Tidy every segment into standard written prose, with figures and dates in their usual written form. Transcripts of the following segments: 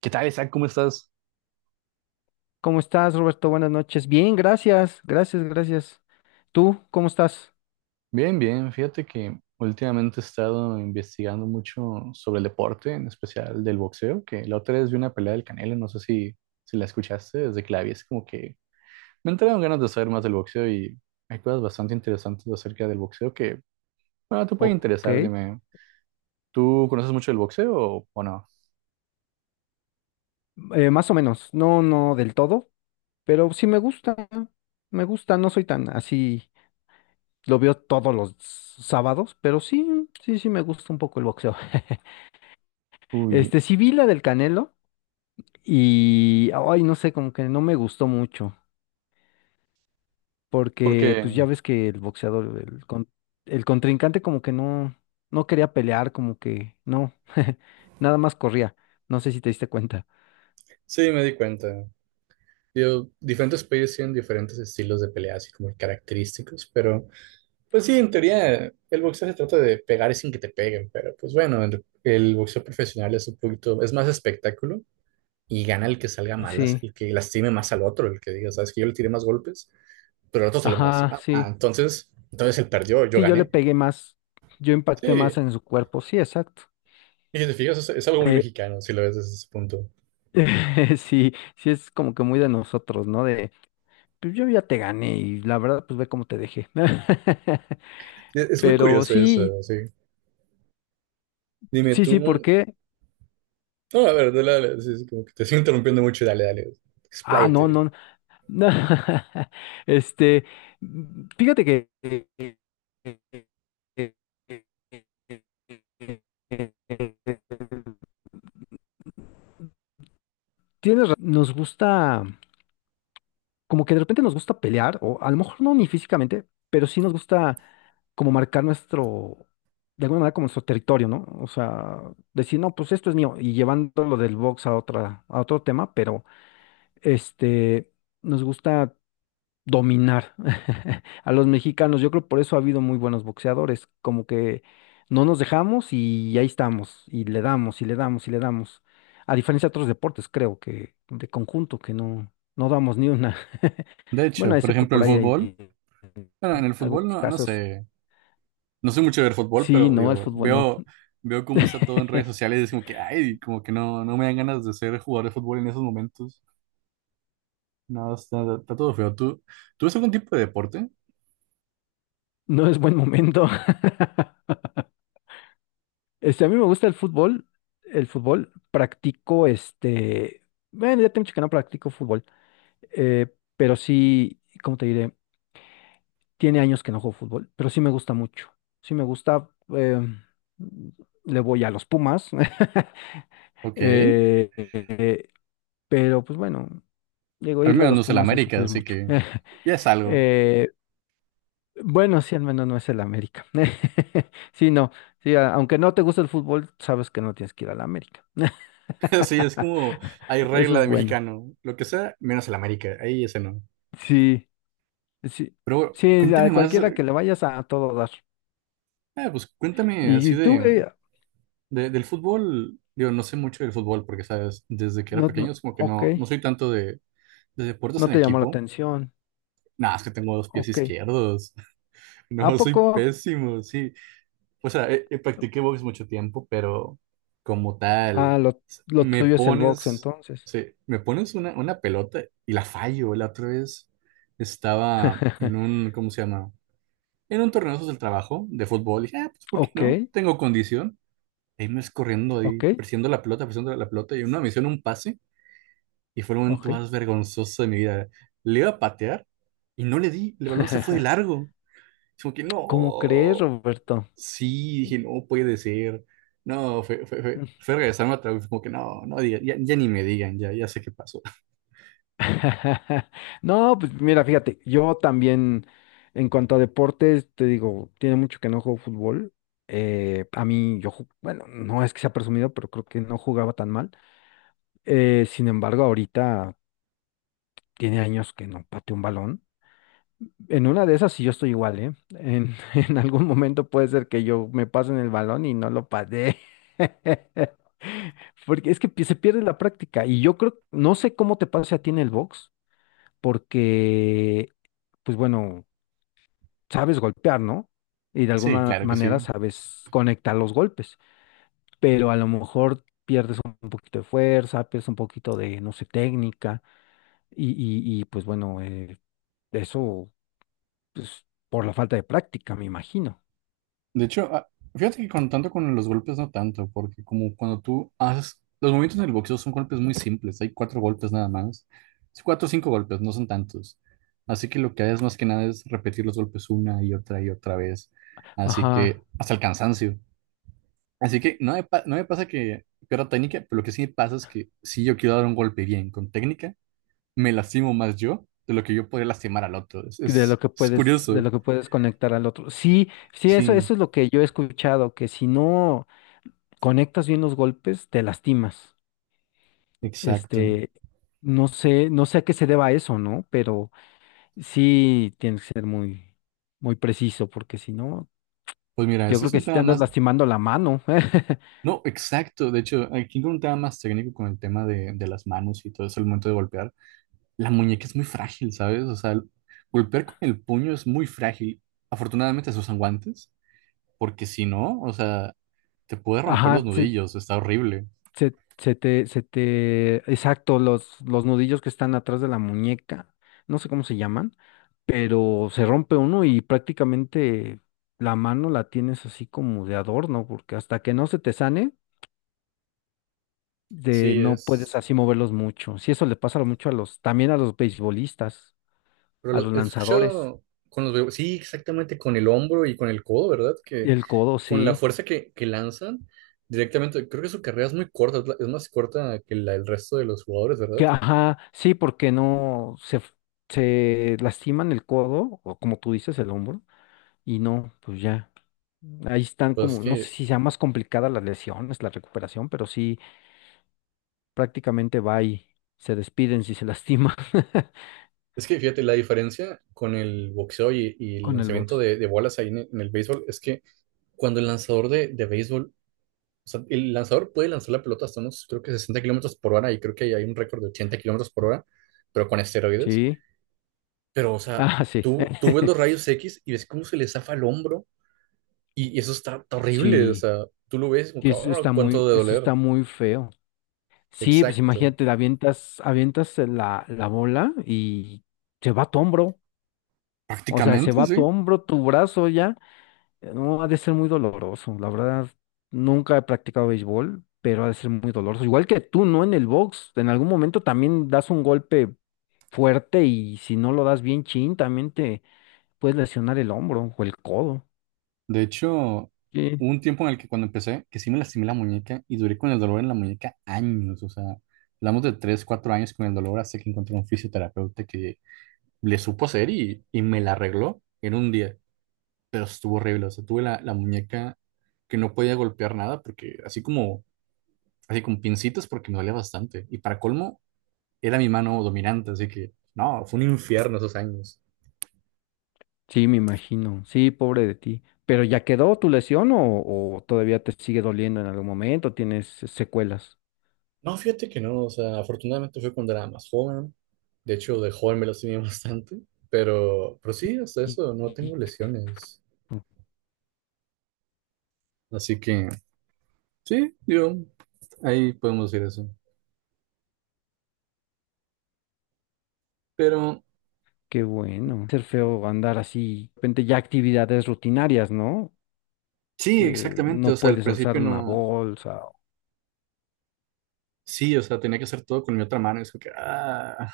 ¿Qué tal, Isaac? ¿Cómo estás? ¿Cómo estás, Roberto? Buenas noches. Bien, gracias, gracias, gracias. ¿Tú cómo estás? Bien, bien, fíjate que últimamente he estado investigando mucho sobre el deporte, en especial del boxeo, que la otra vez vi una pelea del Canelo, no sé si la escuchaste. Desde que la vi es como que me entraron ganas de saber más del boxeo, y hay cosas bastante interesantes acerca del boxeo que, bueno, te puede Ok, interesar. Dime, ¿tú conoces mucho del boxeo o no? Más o menos, no, no del todo, pero sí me gusta, no soy tan así, lo veo todos los sábados, pero sí, sí, sí me gusta un poco el boxeo. Uy, sí vi la del Canelo y, ay, no sé, como que no me gustó mucho. Porque porque pues ya ves que el boxeador, el contrincante como que no, no quería pelear, como que no, nada más corría, no sé si te diste cuenta. sí, me di cuenta. Digo, diferentes países tienen diferentes estilos de pelea, así como característicos, pero... Pues sí, en teoría el boxeo se trata de pegar sin que te peguen, pero pues bueno, el boxeo profesional es un poquito, es más espectáculo, y gana el que salga mal, Sí, el que lastime más al otro, el que diga, sabes que yo le tiré más golpes, pero el otro se lo ajá, lastima. Ah, sí, entonces, entonces él perdió, yo sí, yo le gané. pegué más, yo Sí, impacté más y en su cuerpo, sí, exacto. si te fijas, es algo muy Eh, mexicano si lo ves desde ese punto. sí, sí es como que muy de nosotros, ¿no? De, pues yo ya te gané y la verdad, pues ve cómo te dejé. Es muy Pero curioso sí, eso, sí. Dime tú, sí, no, ¿por qué? a ver, dale, dale, sí, sí, como que te estoy interrumpiendo mucho, dale, dale, Ah, no, expláyate. no. No, este, mm, fíjate que eh, eh, eh, eh, eh, eh, eh, eh, eh, eh, eh, nos gusta, como que de repente nos gusta pelear, o a lo mejor no ni físicamente, pero sí nos gusta como marcar nuestro, de alguna manera como nuestro territorio, ¿no? O sea, decir, no, pues esto es mío, y llevándolo del box a otra, a otro tema, pero este, nos gusta dominar a los mexicanos. Yo creo por eso ha habido muy buenos boxeadores, como que no nos dejamos y ahí estamos, y le damos, y le damos, y le damos. A diferencia de otros deportes, creo que de conjunto, que no, no damos ni una. De Bueno, hecho, por excepto ejemplo, por el ahí fútbol, hay bueno, en el fútbol algunos no, no casos. sé. No soy mucho de ver fútbol, Sí, pero no, el digo, fútbol no. veo cómo está todo en redes sociales y es como que, ay, como que no, no me dan ganas de ser jugador de fútbol en esos momentos. No, está todo feo. ¿Tú ves algún tipo de deporte? No es buen momento. Este, a mí me gusta el fútbol, practico este, bueno, ya tengo mucho que no practico fútbol, pero sí, ¿cómo te diré? Tiene años que no juego fútbol, pero sí me gusta mucho. Sí me gusta. eh, le voy a los Pumas. Ok. eh, pero pues bueno, digo, Al irle a menos no los es el Pumas es América, sufrir así mucho. que ya es algo. Eh, bueno, sí, al menos no es el América. Sí, no. Sí, aunque no te gusta el fútbol, sabes que no tienes que ir al América. Así es como hay Eso regla es de bueno. mexicano. Lo que sea, menos el América. Ahí ese no. Sí, sí, Pero bueno, sí, a cuéntame más, cualquiera que le vayas a, todo dar. ah, pues cuéntame así Y tú, de, del fútbol. Digo, no sé mucho del fútbol porque, sabes, desde que era no, pequeño no, es como que ok, no, no soy tanto de deportes no en te llamó la equipo. atención. Nada, es que tengo dos pies Ok. izquierdos. ¿A No, poco? soy pésimo, sí. O sea, practiqué box mucho tiempo, pero como Ah, tal, s- lo me tuyo es el box pones, entonces. sí, me pones una pelota y la fallo. La otra vez estaba en un, ¿cómo se llama? En un torneo de esos del trabajo de fútbol. Y dije, ah, pues, ¿por qué Ok, no? Tengo condición. Ahí me ves corriendo, ahí, ok, presionando la pelota, presionando la pelota. Y una misión, un pase. Y fue el momento ok. más vergonzoso de mi vida. Le iba a patear y no le di. El balón se fue de largo. Es como que ¿Cómo crees, no, Roberto? sí, dije, no puede ser. No, fue regresarme otra vez, como que no, ya, ya ni me digan, ya, ya sé qué pasó. No, pues mira, fíjate, yo también en cuanto a deportes, te digo, tiene mucho que no juego fútbol. A mí, yo, bueno, no es que sea presumido, pero creo que no jugaba tan mal. Sin embargo, ahorita tiene años que no pateo un balón. En una de esas sí yo estoy igual, ¿eh? En, en algún momento puede ser que yo me pasen el balón y no lo pasé. Porque es que se pierde la práctica. Y yo creo, no sé cómo te pase a ti en el box, porque, pues bueno, sabes golpear, ¿no? Y de Sí, alguna claro que manera sí. sabes conectar los golpes. Pero a lo mejor un poquito de fuerza, pues un poquito de, no sé, técnica. Y, pues bueno, eso, pues por la falta de práctica, me imagino. De hecho, ah, fíjate que con tanto con los golpes no tanto, porque como cuando tú haces, los movimientos en el boxeo son golpes muy simples, hay cuatro golpes nada más. Es cuatro o cinco golpes, no son tantos. Así que lo que haces más que nada es repetir los golpes una y otra vez. Así Ajá, que hasta el cansancio. Así que no me, no me pasa que pierda técnica, pero lo que sí me pasa es que si yo quiero dar un golpe bien con técnica, me lastimo más yo de lo que yo podría lastimar al otro. Es, de lo es, que es puedes, de lo curioso. que puedes conectar al otro. Sí, sí, eso, Sí, eso es lo que yo he escuchado, que si no conectas bien los golpes, te lastimas. exacto. Este, no sé, no sé a qué se deba eso, ¿no? Pero sí tienes que ser muy, muy preciso, porque si no, Pues mira, yo eso creo es que un sí te tema andas más... lastimando la mano. No, exacto. De hecho, aquí con un tema más técnico con el tema de las manos y todo eso, el momento de golpear. La muñeca es muy frágil, ¿sabes? O sea, golpear con el puño es muy frágil. Afortunadamente se usan guantes, porque si no, o sea, te puede romper Ajá, los sí, nudillos. Está horrible. Se te, exacto, los nudillos que están atrás de la muñeca, no sé cómo se llaman, pero se rompe uno y prácticamente la mano la tienes así como de adorno, porque hasta que no se te sane, de, Sí, no puedes es. así moverlos mucho. Sí, eso le pasa mucho a los, también a los beisbolistas, a los He lanzadores. escuchado con los bebés. Sí, exactamente con el hombro y con el codo, ¿verdad? Que El codo, con la sí. fuerza que lanzan directamente. Creo que su carrera es muy corta, es más corta que la del resto de los jugadores, ¿verdad? Que, ajá, sí, porque no se, se lastiman el codo, o como tú dices, el hombro. Y no, pues ya. Ahí están Pues como, no sé si sea más complicada las lesiones, la recuperación, pero sí, prácticamente va y se despiden si se lastima es que fíjate, la diferencia con el boxeo y el con el lanzamiento box. de bolas ahí en el béisbol es que cuando el lanzador de béisbol. O sea, el lanzador puede lanzar la pelota hasta unos, creo que 60 km/h, y creo que hay un récord de 80 km/h, pero con esteroides. Sí. Pero, o sea, Ah, sí. tú ves los rayos X y ves cómo se le zafa el hombro y eso está horrible. O Sí, sea, tú lo ves como, sí, que, "Ah, cuánto de eso doler". está muy feo. Sí, pues Exacto. imagínate, la avientas, avientas la bola y se va a tu hombro. O sea, se Prácticamente, va a tu sí. hombro, tu brazo ya. No, ha de ser muy doloroso. La verdad, nunca he practicado béisbol, pero ha de ser muy doloroso. Igual que tú, ¿no? En el box, en algún momento también das un golpe fuerte y si no lo das bien chin, también te puedes lesionar el hombro o el codo. De hecho, Sí. hubo un tiempo en el que cuando empecé, que sí me lastimé la muñeca y duré con el dolor en la muñeca años. O sea, hablamos de 3 4 años con el dolor hasta que encontré un fisioterapeuta que le supo hacer y me la arregló en un día. Pero estuvo horrible. O sea, tuve la muñeca que no podía golpear nada porque así como así con pincitas porque me dolía bastante. Y para colmo, era mi mano dominante, así que no, fue un infierno esos años. Sí, me imagino. Sí, pobre de ti. ¿Pero ya quedó tu lesión o todavía te sigue doliendo en algún momento? ¿Tienes secuelas? No, fíjate que no, o sea, afortunadamente fue cuando era más joven. De hecho, de joven me las tenía bastante, pero sí, hasta Y- eso, no y- tengo lesiones. Así que sí, yo, ahí podemos decir eso. Pero Qué bueno. Ser feo andar así, de repente ya actividades rutinarias, ¿no? sí, Que exactamente, o no sea, al puedes alzar principio una no, bolsa, sí, o sea, tenía que hacer todo con mi otra mano, es como que, ah,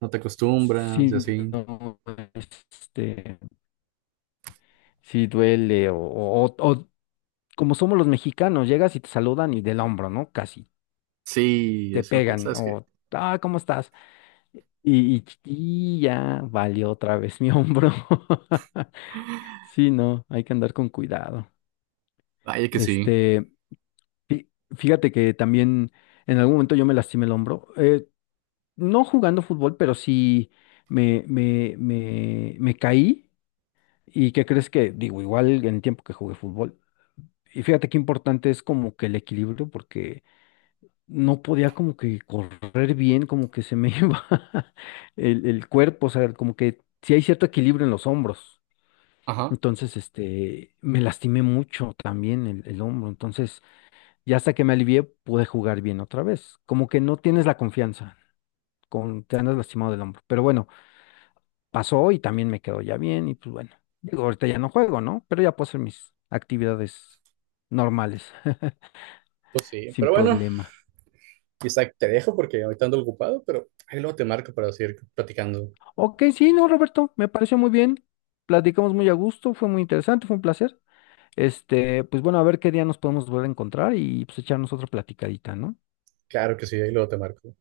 no te acostumbras y si así. no, este, si duele, o como somos los mexicanos, llegas y te saludan y del hombro, ¿no? Casi Sí, te es como que, pegan, ¿sabes qué? o, ah, ¿cómo estás? Y, y ya valió otra vez mi hombro. Sí, no, hay que andar con cuidado. Vaya que sí. Este, fí- fíjate que también en algún momento yo me lastimé el hombro, no jugando fútbol, pero sí me, me caí. ¿Y qué crees que, digo, igual en el tiempo que jugué fútbol? Y fíjate qué importante es como que el equilibrio, porque no podía como que correr bien, como que se me iba el cuerpo, o sea, como que sí hay cierto equilibrio en los hombros. Ajá. Entonces, este, me lastimé mucho también el hombro. Entonces, ya hasta que me alivié, pude jugar bien otra vez. Como que no tienes la confianza, con, te andas lastimado del hombro. Pero bueno, pasó y también me quedó ya bien y pues bueno, digo, ahorita ya no juego, ¿no? Pero ya puedo hacer mis actividades normales, Pues sí, sin pero bueno, problema. Isaac, te dejo porque ahorita ando ocupado, pero ahí luego te marco para seguir platicando. Ok, sí, no, Roberto, me pareció muy bien. Platicamos muy a gusto, fue muy interesante, fue un placer. Este, pues bueno, a ver qué día nos podemos volver a encontrar y pues echarnos otra platicadita, ¿no? Claro que sí, ahí luego te marco.